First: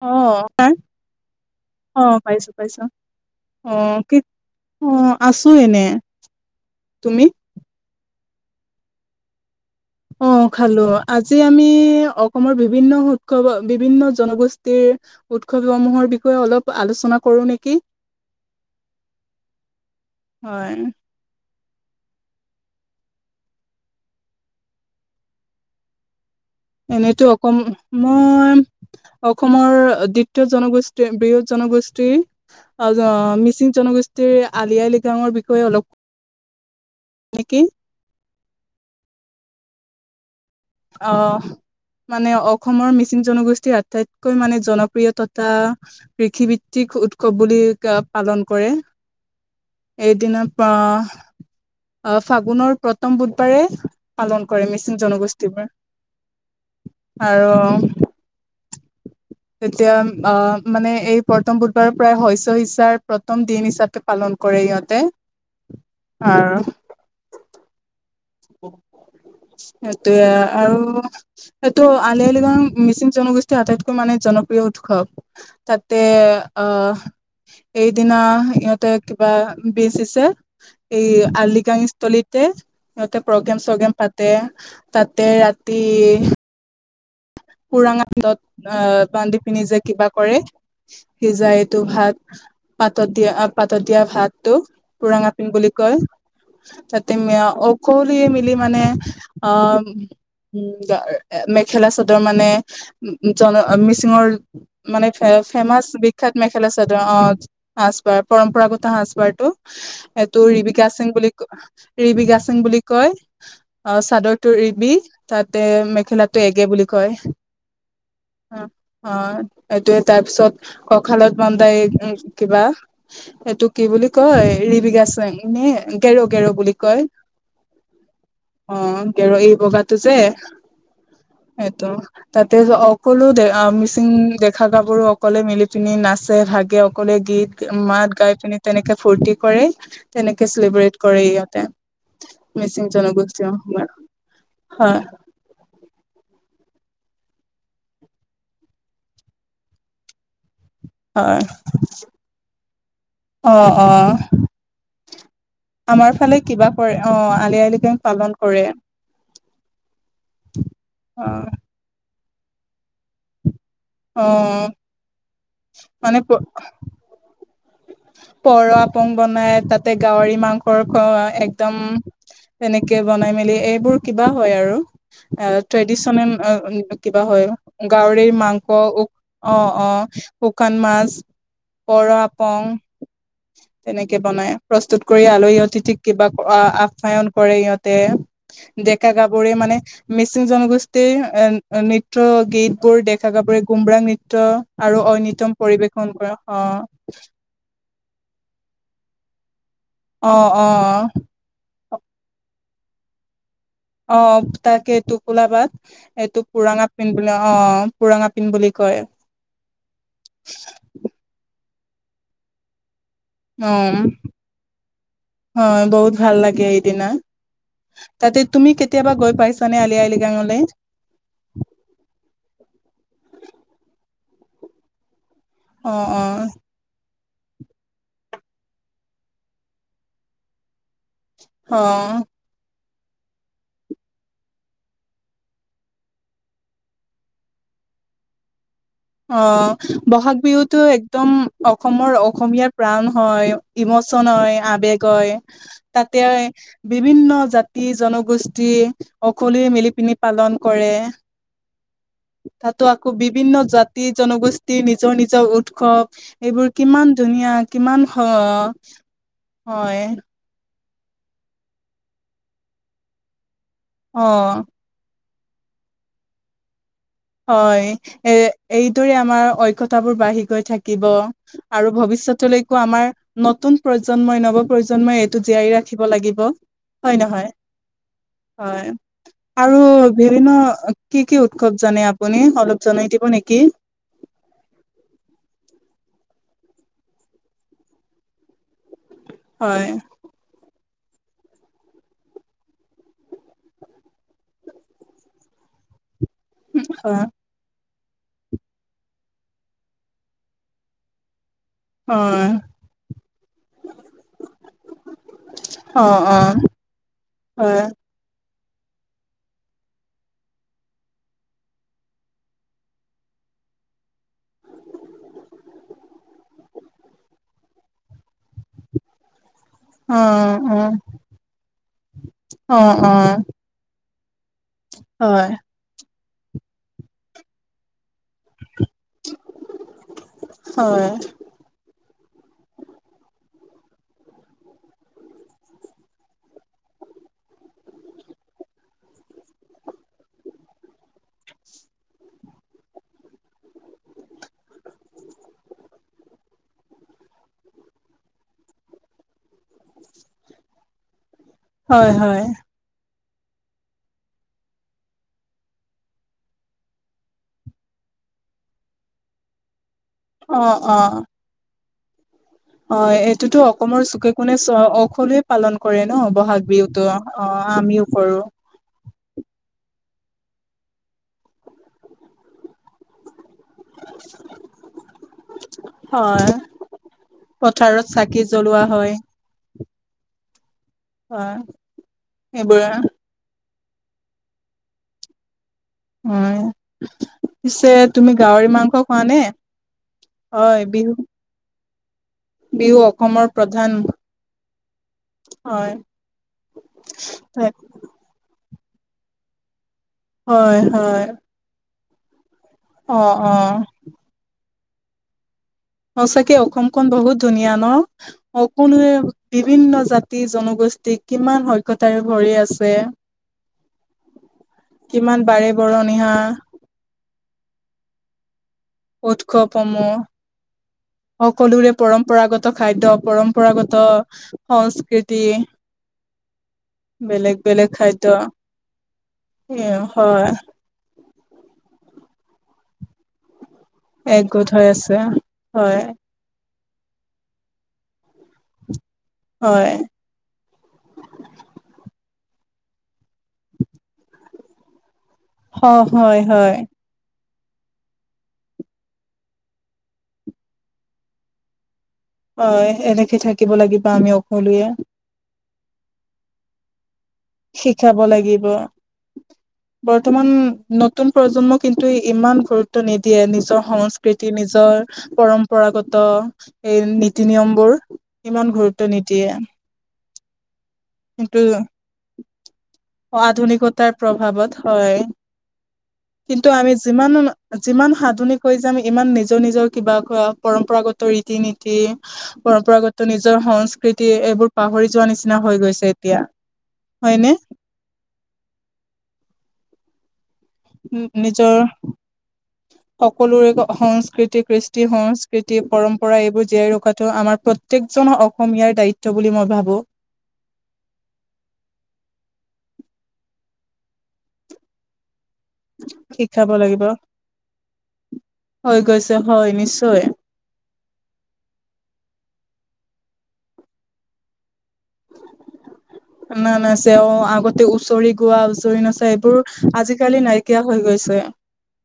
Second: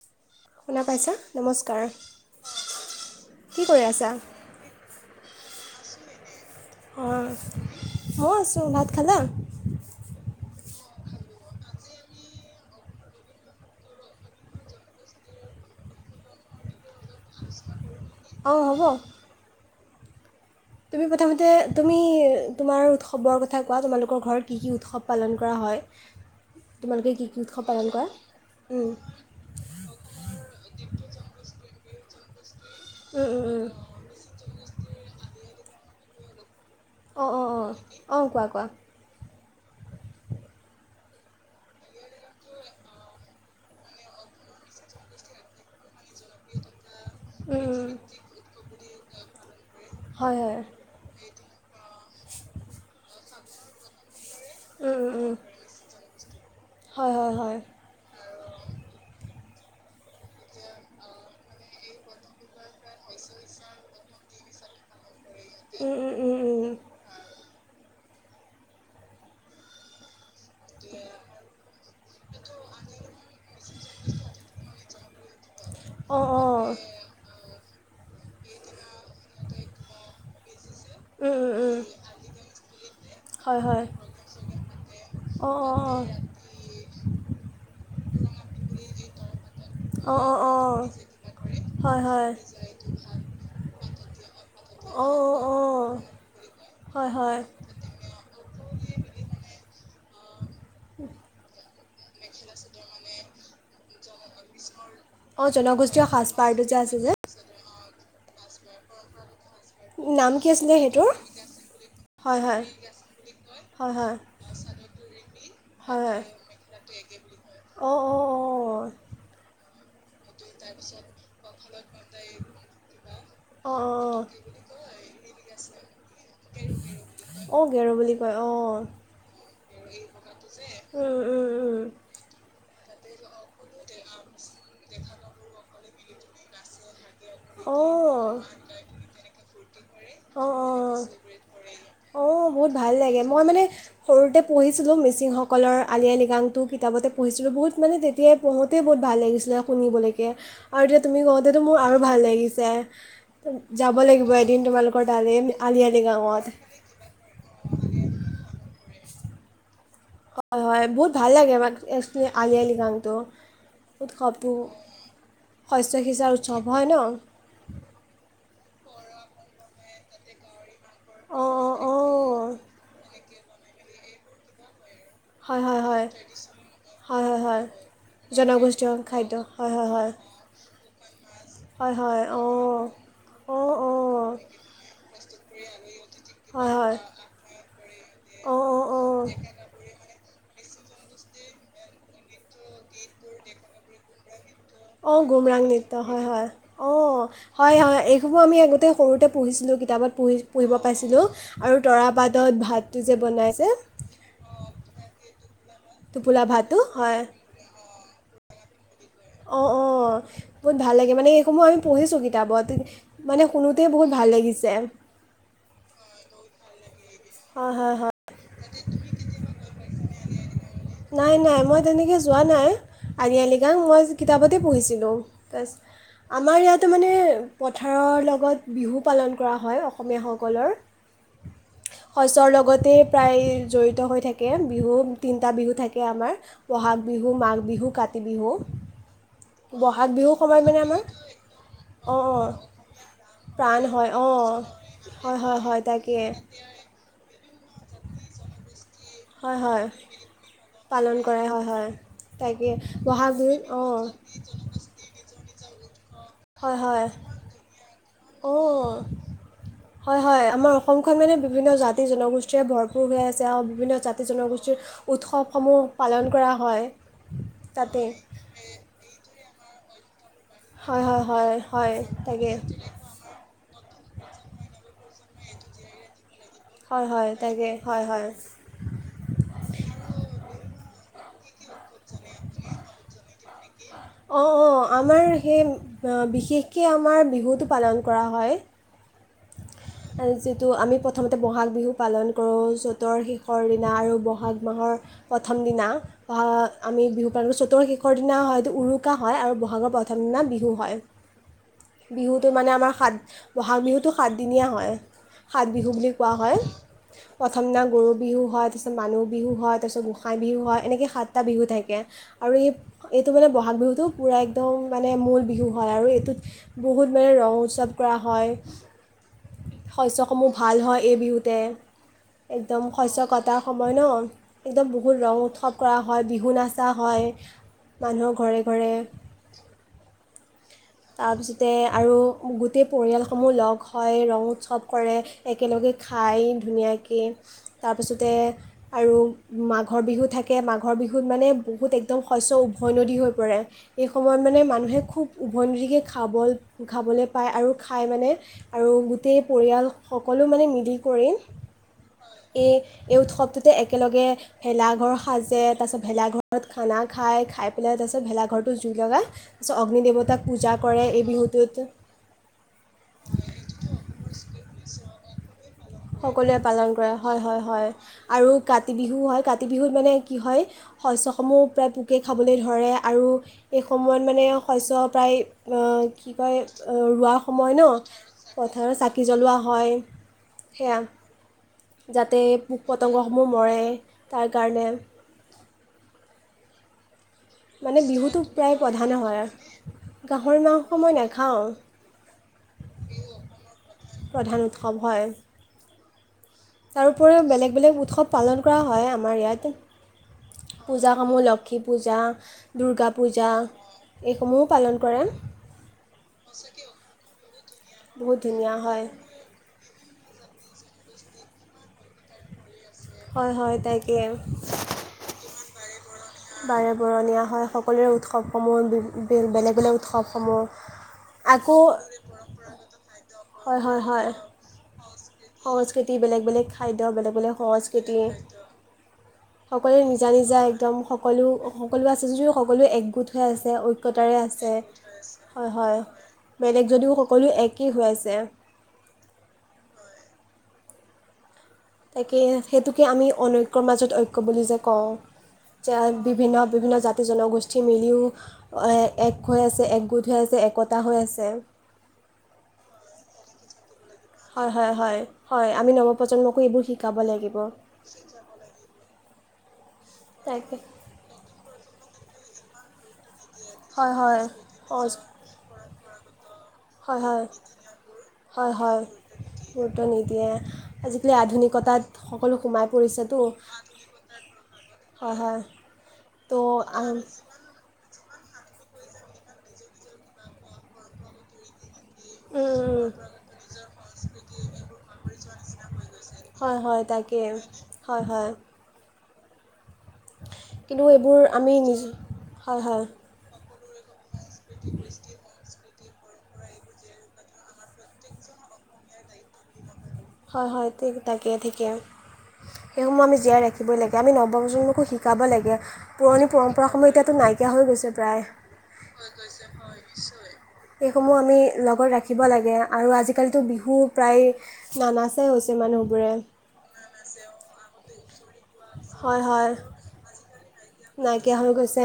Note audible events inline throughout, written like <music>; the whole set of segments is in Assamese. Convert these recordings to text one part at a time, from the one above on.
<unintelligible> আহ শুনা পাইছা নমস্কাৰ অ', পাইছোঁ, পাইছোঁ। কি কৰি অ' আছা কি? অ', আছোঁ এনেই। অ', অ' মইও আছোঁ। ভাত খালা? অ', খালোঁ। আজি আমি অসমৰ বিভিন্ন <unintelligible> জনগোষ্ঠীৰ বিষয়ে উৎসৱসমূহৰ বিষয়ে অলপ আলোচনা কৰো নেকি? অ, হ'ব। হয় তুমি প্ৰথমতে তুমি তোমাৰ উৎসৱৰ কথা কোৱা তোমালোকৰ ঘৰত কি কি উৎসৱ পালন কৰা হয় তোমালোকে এনেতো কি কি অসম উৎসৱ পালন কৰা মই উম, অসমৰ দ্বিতীয় জনগোষ্ঠী বৃহৎ জনগোষ্ঠী উম, উম, উম। মিচিং জনগোষ্ঠীৰ আলি আই লৃগাঙৰ বিষয়ে অলপ অ - নেকি অ - অ - অ কোৱা-কোৱা? আহ মানে অসমৰ মিচিং জনগোষ্ঠীৰ আটাইতকৈ মানে জনপ্ৰিয়ততা কৃষিভিত্তিক উৎসৱ বুলি উম, উম, পালন কৰে। হয় এদিনা হয় আহ - আহ ফাগুনৰ প্ৰথম বুধবাৰে পালন কৰে উম, মিচিং উম, উম, হয় হয় জনগোষ্ঠীবোৰে হয় আৰু তেতিয়া অ মানে এই প্ৰথম বুধবাৰৰ প্ৰায় শস্য সিচাৰ প্ৰথম দিন হিচাপে পালন কৰে ইয়াতে উম, উম, উম, উম, আৰু সেইটোৱে আৰু এইটো আলি অলিগাও মিচিং জনগোষ্ঠীৰ আটাইতকৈ মানে জনপ্ৰিয় উৎসৱ তাতে অঁ অঁ আহ এইদিনা সিহতে কিবা বজিছে। এই উম, উম, উম, আৰ্লিগাংস্থলীতে সিহঁতে হয় প্ৰগ্ৰেম হয় চগ্ৰেম পাতে তাতে অঁ ৰাতি অঁ উুৰাংত আহ বান্ধি পিনি যে কিবা অঁ অঁ কৰে অঁ অঁ সিজাই এইটো হয় হয় ভাত পাতৰ দিয়া পাতৰ তটো অঁ পুৰাণা পিঙ অঁ বুলি অঁ কয়। হয় তাতে হয় অকলে মিলি মানে অ, উম, মেখেলা চাদৰ মানে উম, জন মিচিঙৰ মানে অঁ ফেমাচ জনগোষ্ঠীয় বিখ্যাত সাজপাৰটো মেখেলা যে আছে চাদৰ যে অ সাজ পাৰ পৰম্পৰাগত সাজ পাৰটো উম এইটো ৰিবিকা সিং বুলি ক ৰিবিকা হয় সিং হয় বুলি কয় হয় অ, হয় চাদৰটো ৰিবিক তাতে হয় হয় মেখেলাটো এগে বুলি কয় অঁ অঁ অ - অ এইটো তাৰ পিছত কখালত বানদাই এই উম, কিবা এইটো অঁ অঁ কি বুলি অঁ কয় ৰিবিগা এনে গেৰ - গেৰ বুলি কয়। অঁ গেৰু বুলি কয় অঁ অ গেৰ এই বগাটো যে উম - উম। উম। সেইটো তাতে অকলো মিচিং দেখা কাভৰুো অকলে মিলি পিনি নাচে ভাগে সকলোৱে গীত অঁ মাত গাই পিননে তেনেকে ফূৰ্তি কৰে তেনেকে চেলিব্ৰেট কৰে ইয়াতে অ, বহুত ভাল লাগে মই মানে সৰুতে পঢ়িছিলো মিচিংসকলৰ আলি আই লৃগাং তো কিতাপতে পঢ়িছিলো বহুত মানে তেতিয়াই পঢ়োতেই বহুত ভাল লাগিছিলে শুনিবলৈকে আৰু এতিয়া তুমি হয় কওতেতো মোৰ আৰু ভাল লাগিছে অ যাব অ লাগিব এদিন তোমালোকৰ তালৈ আলি আই আমাৰ ফালে লৃগাঙত কিবা কৰে অ আলি আই লাগেং পালন কৰে হয় - হয় বহুত অ ভাল লাগে আলি আই লিগাংটো অ উৎসৱটো শস্য মানে সিচাৰ উৎসৱ হয় ন পৱ পং বনাই তাতে গাহৰি মাংস খ - খোৱা অঁ একদম অঁ অঁ তেনেকে বনাই মেলি এইবোৰ কিবা হয় আৰু। হয় হয় হয় ট্ৰেডিচনে কিবা হয় গাহৰি মাংস জনগোষ্ঠীয় খাদ্য অ হয় - অ হয় হয় শুকান মাছ। হয় পৰ হয় অ আপং তেনেকে বনাই প্ৰস্তুত কৰি আলহ সিহতি ঠিক কিবা হয় হয় আপায়ন কৰে ইহতে অঁ অঁ ডেকা অঁ গাভৰুৱে মানে মি জনগোষ্ঠীৰ এ নৃত্য গীত বোৰ দেখা গ পৰে গুমৰাং নৃত্য আৰু অ, ঐনিতম গুমৰাং নৃত্য পৰিৱেশন হয় - কৰা হয় অ, হয় - হয় এইসমূহ আমি আগোতে সৰুতে পঢ়িছিলো। কিতাপত অ পঢি পঢ়িব পাইছিলোঁ আৰু অ তৰাবাদত ভাতটো যে বনাইছে অ তাকে এইটো কোলা বাট এইটো টোপোলা ভাতটো পোৰাঙা হয় পিন্ধব অ পোৰাং আপিন্ বুলি কয়। অঁ অ বহুত ভাল লাগে মানে এইসমূহ আমি পঢ়িছোঁ কিতাপত মানে অ শুনোতেই বহুত ভাল লাগিছে হয় বহুত ভাল লাগে সেইদিনা হয় হয় হয় তাতে তুমি কেতিয়াবা গৈ পাইছানে আলি আই লৃগাঙলৈ নাই নাই মই তেনেকৈ যোৱা নাই আলি আই লৃগাং মই কিতাপতে পঢ়িছিলোঁ তাৰ অ অ আমাৰ ইয়াাতো মানে পথাৰৰ লগত বিহু পালন কৰা হয় অসমীয়াসকলৰ অ শস্যৰ লগতে প্ৰায় জড়িত হৈ থাকে বিহু তি তিনিটা বিহু থাকে আমাৰ বহাগ বিহু মাঘ বিহু কাতি বিহু অ বিহুৰ বহাগ সময়ত বিহুতো মানে আমাৰ একদম অসমৰ অঁ অঁ অসমীয়াৰ প্ৰাণ হয় ই প্ৰাণ ইমোচন অঁ হয় আবেগ হয় তাতে বিভিন্ন জাতি জনগোষ্ঠী হয় অকললে হয় মিলি পিনি পালন কৰে পালন কৰে হয় হয় তাকে তাতো আকৌ বহাগ বিভিন্ন বিহুত অঁ জাত জাতিজনগোষ্ঠীৰ নিজৰ নিজৰ উৎসৱ এইবোৰ হয় হয় কিমান ধুনীয়া কিমান অঁ হয় হয় হয় আমাৰ অসমখন মানে বিভিন্ন জাতি জনগোষ্ঠীয়েৰে ভৰপূৰ হৈ আছে আৰু বিভিন্ন অ জাতি জনগোষ্ঠীৰ উৎসৱ সমূহ পালন কৰা হয় হয় তাতে এ এইদৰে আমাৰ ঐক্যতা বোৰ বাঢ়ি গৈ থাকিব হয় হয় হয় আৰু হয় তাকে ভৱিষ্যতলৈকো আমাৰ নতুন প্ৰজন্মই নব প্ৰজন্মই এইটো জীয়াইি ৰাখিব লাগিব হয় নহয় তাকে হয় হয় হয় আৰু বিভিন্ন কি কি উৎসৱ জানে আপুনি অলপ জনাই দিব নেকি অ অ অঁ আমাৰ সেই বিশেষকৈ আমাৰ বিহুটো পালন কৰা হয় হয় যিটো আমি প্ৰথমতে বহাগ বিহু পালন কৰোঁ য'তৰ শেষৰ দিনা আৰু বহাগ মাহৰ প্ৰথম দিনা আমি হয় বিহু পালোঁ চতুৰ্ শেষৰ দিনা হয়তো উৰু ইউৰোকা হয় আৰু বহাগৰ প্ৰথম দিনা বিহু হয় বিহুটো হয় মানে আমাৰ সাত বহাগ বিহুটো সাতদিনীয়া হয় সাত বিহু অ বুলি কোৱা অ হয় প্ৰথম দিনা হয় গৰু বিহু হাত তাৰপিছত মানুহ বিহু হয় তাৰপিছত গোঁসাই বিহু হয় এনেকৈ সাতটা বিহু থাকে আৰু এইটো মানে বহাগ বিহুত টো পূৰা একদম মানে মূল বিহু হয় আৰু এইটোত বহুত মানে ৰং উৎসৱ কৰা হয় অ শস্যসমূহ ভাল হয় এই বিহুতে অ অ একদম অ শস্য কটাৰ সময় ন একদম বহুত ৰং হয় উৎসৱ কৰা হয় হয় বিহু নাচা হয় মানুহৰ ঘৰে ঘৰে হয় তাৰপিছতে আৰু গোটেই পৰিয়ালসমূহ লগ খ ৰং উৎসৱ কৰে একেলগে খায় ধুনীয়াকৈ তাৰপিছতে আৰু মাঘৰ বিহু থাকে মাঘৰ বিহুত মানে বহুত একদম শস্য উভৈনদী হৈ পৰে এই সময়ত মানে মানুহে খুব উভৈনদী কে খাবলৈ পায় আৰু খাই মানে আৰু গোটেই পৰিয়াল সকলো মানে মিলি কৰি হয় হয় এই এই উৎসৱটোতে একেলগে ভেলাঘৰ সাজে তাৰপিছত ভেলাঘৰত খানা খাই খাই পেলাই ত তাৰপিছত ভেলাঘৰটো জুই লগাই তাৰপিছত অগ্নি দেৱতাক অ পূজা অ কৰে এই বিহুটোত হয় এইটোতো অসমৰ চুকে কোণে সকলোৱে পালন কৰে ন সকলোৱে বহাগ পালন বিহুতো কৰে হয় অ হয় হয় আমিও কৰো আৰু কাতি বিহু হয় কাতি বিহুত মানে কি হয় শস্যসমূহ প্ৰায় পোকে খাবলৈ ধৰে আৰু এইেই সময়ত মানে শস্য প্ৰায় কি হয় কয় ৰোৱা সময় ন পথাৰত চাকি পথ জ্বলোৱা হয় চাকি জ্বলোৱা হয় সেয়া হয় যাতে পোক এইবোৰ পতংগসমূহ মৰে তাৰ কাৰণে উ পিছে মানে তুমি বিহুটো গাহৰি প্ৰায় মাংস প্ৰধান খোৱা হয় নে আৰু। গাহৰি অ মাংস মই বিহু নাখাওঁ বিহু অসমৰ প্ৰধান প্ৰধান উৎসৱ হয় তাৰোপৰিও বেলেগ বেলেগ উৎসৱ পালন কৰা হয় আমাৰ ইয়াত হয় হয় পূজাসমূহ লক্ষী পূজা দুৰ্গা অ পূজা অ এইসমূহো পালন কৰে সচাকে অসমখন বহুত ধুনীয়া ন বহুত ধুনীয়া হয় অকলোৱে বিভিন্ন জাতি জনগোষ্ঠ কিমান সক্তাৰে ভৰি আছে হয় হয় তাকে কিমান বাৰে কৰ নিহা পৰণীয়া হয় সকলোৰে উৎসৱসমূহ বেলেগ বেলেগ উৎসৱসমূহ উৎসৱসমূহ আকৌ সকলোৰে পৰম্পৰাগত খাদ্যয় হয় হয় পৰম্পৰাগত হয় সংস্কৃতি সংস্কৃতি বেলেগ বেলেগ খাদ্য বেলেগ বেলেগ সস্কৃতিয়ে সকলোৱে নিজা হয় নিজা একদম সকলো সকলো আছে যদিও সকলো একগোট হৈ আছে ঐক্যতাৰে একগোট আছে হৈ হয় হয় বেলেগ যদিও সকলো একেই হৈ আছে হয় তাকে সেইটোকে আমি অনৈক্যৰ মাজত ঐক্য বুলি যে কওঁ হয় হয় বিভিন্ন হয় বিভিন্ন জাতি জনগোষ্ঠী ঠি মিলিও এক হৈ আছে একগোট হৈ আছে একতা হৈ আছে হয় এনেকে থাকিব লাগিব আমি হয় সকলোৱে হয় হয় হয় আমি নৱপ্ৰজন্মকো এইবোৰ শিকো শিকাব লাগিব বৰ্তমান তাকে নতুন প্ৰজন্ম কিন্তু ত ইমান গুৰুত্ব নিদিয়ে নিজৰ হয় হয় সংস্কৃতি অঁ নিজৰ পৰম্পৰাগত এই হয় হয় নীতি নিয়মবোৰ ইমান গুৰুত্ব নিদিয়ে এতি <unintelligible> আজিকালি কিন্তু আধুনিকতাত সকলো সোমাই পৰিছেতো আধুনিকতাৰ প্ৰভাৱত হয় হয় তো কিন্তু আমি আম- যিমান যিমান সাধ <unintelligible> কৈ যে আমি ইমান নিজৰ নিজৰ কিবা ক পৰম্পৰাগত ৰীতি নীতি উম, উম, উম। পৰম্পৰাগত নিজৰ সংস্কৃতি এইবোৰ পাহৰি যোৱা নিচিনা হৈ গৈছে এতিয়া হয় হয় তাকে হয়নে হয় হয় কিন্তু উ এইবোৰ আমি নিজৰ নিজ হয় হয় সকলোৰে সংস্কৃতি কৃষ্টি সংস্কৃতি পৰম্পৰা এইবোৰ জীয়াই ৰখাটো আমাৰ প্ৰত্যেকজন অসমীয়াৰ দায়িত্ব বুলি মই ভাবো হয় হয় ঠিক তাকে ঠিকে সেইসমূহ আমি জীয়াই ৰাখিবই লাগে আমি নৱপ্ৰজন্মকো শিকোঁ শিকাব লাগে পুৰণি শিকাব লাগিব পৰম্পৰাসমূহ এতিয়াতো নাইকিয়া হৈ গৈছে প্ৰায় হৈ গৈছে হয় নিশ্চয় এইসমূহ আমি লগত ৰাখিব লাগে আৰু আজিকালিতো বিহু প্ৰায় নানাচাই হৈছে মানুহবোৰে ন না তেওঁ আগতে উওচৰি গোৱা আছে জ নছে হয় এইবোৰ হয় আজিকালি নাইকিয়া হৈ গৈছে নাইকিয়া হৈ গৈছে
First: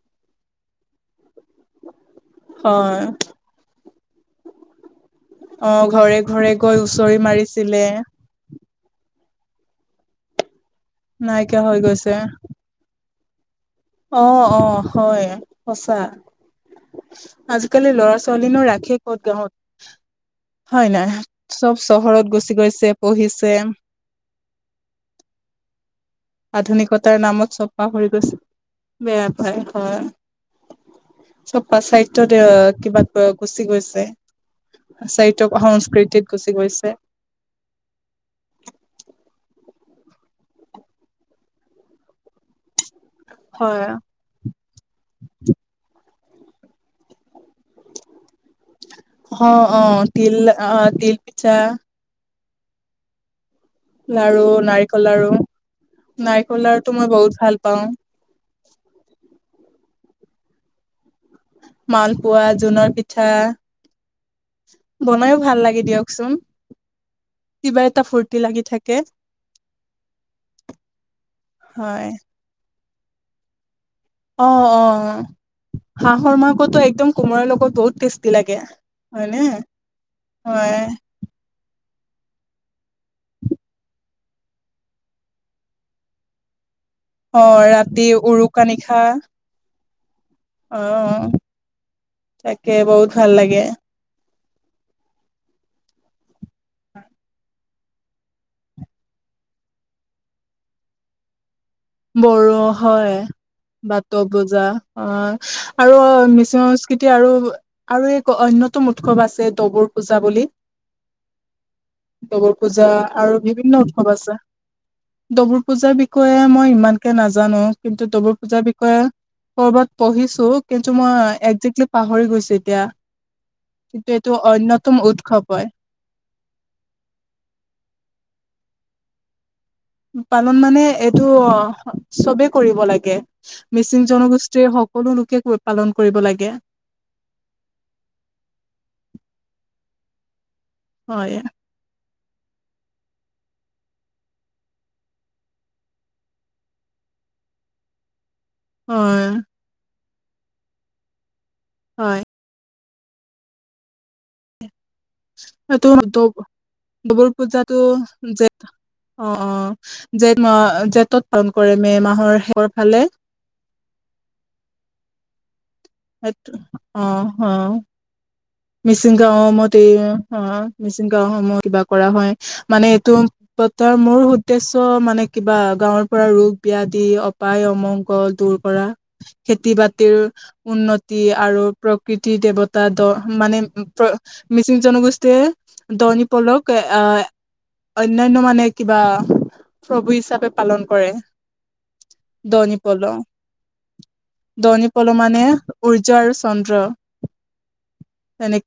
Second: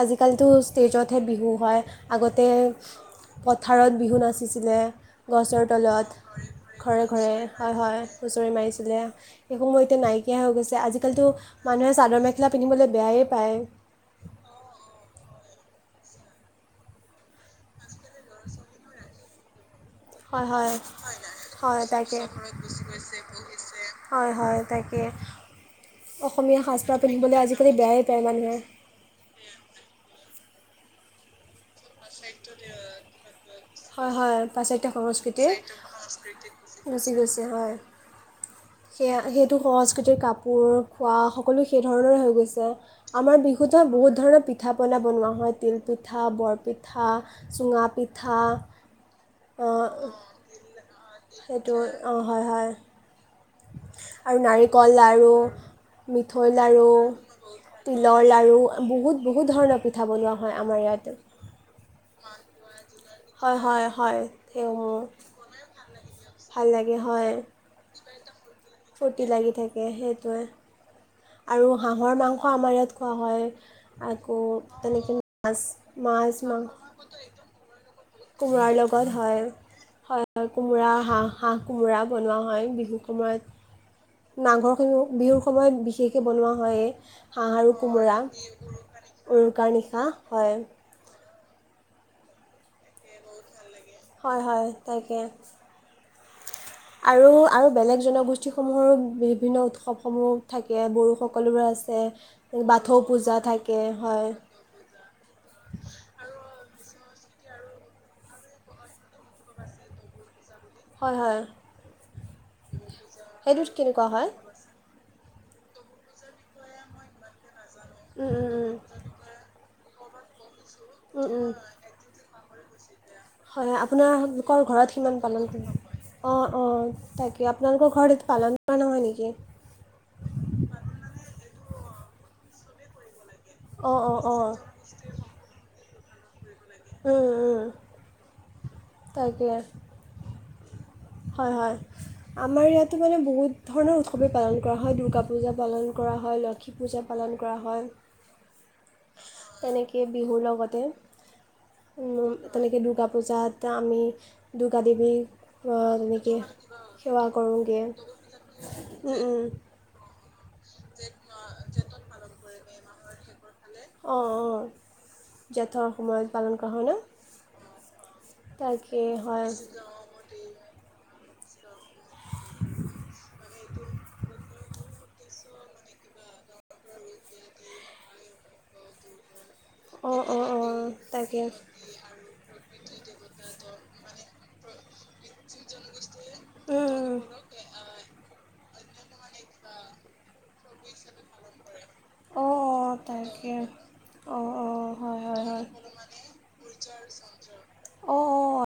আজিকালিতো ষ্টেজতহে বিহু হয় আগতে হয় পথাৰত বিহু নাচিছিলে গছৰ অ তলত ঘৰে ঘৰে গৈ ঘৰে হুঁচৰি ঘৰে হয় মাৰিছিলে হয় হুঁচৰি মাৰি সেইসমূহ এতিয়া নাইকিয়া হৈ গৈছে আজিকালিতো নাইকিয়া হৈ মানুহে গৈছে চাদৰ মেখেলা পিন্ধিবলৈ বেয়াই প্ৰায় অ অ হয় সঁচা আজিকালি ল'ৰা ছোৱালীনো ৰাখে ক'ত গাঁৱত হয় নাই চব হয় তাকে চহৰত গুচি গৈছে পঢ়িছে হয় হয় তাকে অসমীয়া সাজপাৰ আধুনিকতাৰ পিন্ধিবলৈ নামত আজিকালি বেয়াই চপাাহৰি পায় গৈছে মানুহে বেয়া পায় হয় ছপ প্ৰাচাত্য কিবা গুচি গৈছে। হয় হয় পাশ্চাত্য সংস্কৃতিৰ প্ৰাচাত্যয় সংস্কৃতিত গুচি গৈছে। গুচি গৈছে হয়। সেয়া সেইটো সহজ কাপোৰ খোৱা সকলো সেই ধৰণৰে হৈ গৈছে। আমাৰ বিহুতে হয় বহুত ধৰণৰ পিঠা পনা বনোৱা হয় তিলপিঠা বৰপিঠ- থা চুঙা পি- অ', অ' তিল অ' তিল পিঠা সেইটো অ' হয় হয় আৰু নাৰিকল লাৰু মিঠৈ নাৰিকল লাৰু, লাৰুটো মই বহুত ভাল পাওঁ তিলৰ লাৰু বহুত বহুত বহুত ধৰণৰ পিঠা বনোৱা হয় আমাৰ ইয়াতে। মাল পোৱা জোনৰ পি হয়, হয়, হয় সেইসমূহ বনাইও ভাল লাগে দিয়কচোন ভাল লাগে হয়। কিবা এটা ফূৰ্তি লাগি থাকে ফূ্ৰ্তি লাগি থাকে সেইটোৱে। আৰু হয় হাঁহৰ মাংস আমাৰ ইয়াত খোৱা হয়। আকৌ অ', তেনেকৈ অ', মাছ মাছ হাঁহৰ মাংস মাংখতো একদম কোমোৰাৰ লগত বহুত টেষ্ট কোমোৰাৰ লগত হয়, হয় কোমোৰাৰ হাঁহ হাঁহ কোমোৰা বনোৱা হয় বিহু সময়ত মাঘৰখিনি বিহুৰ সময়ত বিশেষকৈ বনোৱা হয়ে। অ', ৰাতি উৰুকা নিশা উৰুকাৰ নিশা হয় অ', তাকে বহুত ভাল লাগে। হয়, হয় তাকে। আৰু আৰু বেলেগ জনগোষ্ঠীসমূহৰো বিভিন্ন উৎসৱসমূহ থাকে বড়োসকলোৰে আছে বড়ো বাথৌ হয় পূজা থাকে বাথৌ হয় পুজা অ' আৰু মিচ এতিয়া আৰু আৰু এক অন্যতম উৎসৱ আছে ডবৰ পূজা বুলি। হয় হয় দগৰ পূজা আৰু সেইটোত বিভিন্ন কেনেকুৱা উৎসৱ হয় আছে। ডবুৰ পূজাৰ বিষয়ে মই ইমানকে নাজানো। কিন্তু উম ডবুৰ পূজাৰ বিষয়ে কৰবাত পঢ়িছো কিন্তু উম উম মই উম উম একজেক্টলি পাহৰি গৈছো এতিয়া। হয় কিন্তু এইটো আপোনালোকৰ অন্যতম ঘৰত সিমান পাল উৎসৱ অ', হয় অ', তাকে। আপোনালোকৰ ঘৰত পালন কৰা নহয় নেকি? পালন মানে এইটো চবে কৰিব লাগে। অঁ মিচিং অঁ অঁ জনগোষ্ঠীয়ে সকলো লোকে পালন কৰিব লাগে। উম, উম তাকে। হয়, হয়। আমাৰ ইয়াতো মানে বহুত ধৰণৰ উৎসৱেই পালন কৰা হয়। দুৰ্গা পূজা পালন কৰা, হয় লক্ষী পূজা পালন লন কৰা হয়। হয় তেনেকে বিহুৰ লগতে হয় উম তেনেকে দুৰ্গা পূজাত আমি দুৰ্গা দেৱী অ' তেনেকৈ সেৱা দবৰ পূজাতো কৰোঁগৈ যে উম, অ', উম, অ', যে জেঠত পালন কৰে মে' মাহৰ শেষৰ ফালে। অ'। অ', অ'। তাকে মিচিং হয়। <unintelligible> মিচিং গাওঁসমূহ কিবা কৰা হয়। মানে এইটো তাৰ মূল উদ্দেশ্য মানে কিবা গাঁৱৰ পৰা ৰোগ ব্যাধি অপায় অমংগল দূৰ কৰা। খেতি বাতিৰ অঁ অঁ অঁ উন্নতি তাকে আৰু প্ৰকৃতিৰ দেৱতা দ মানে মিচিং জনগোষ্ঠীয়ে দ ক' ল'কে উম। অ' অন্যান্য মানে কিবা প্ৰভু হিচাপে পালন কৰে। অঁ অঁ দনিপল তাকে অঁ অঁ দনি প'ল হয় মানে হয় হয়। উৰ্য আৰু চন্দ্ৰ অঁ তেনেকে অঁ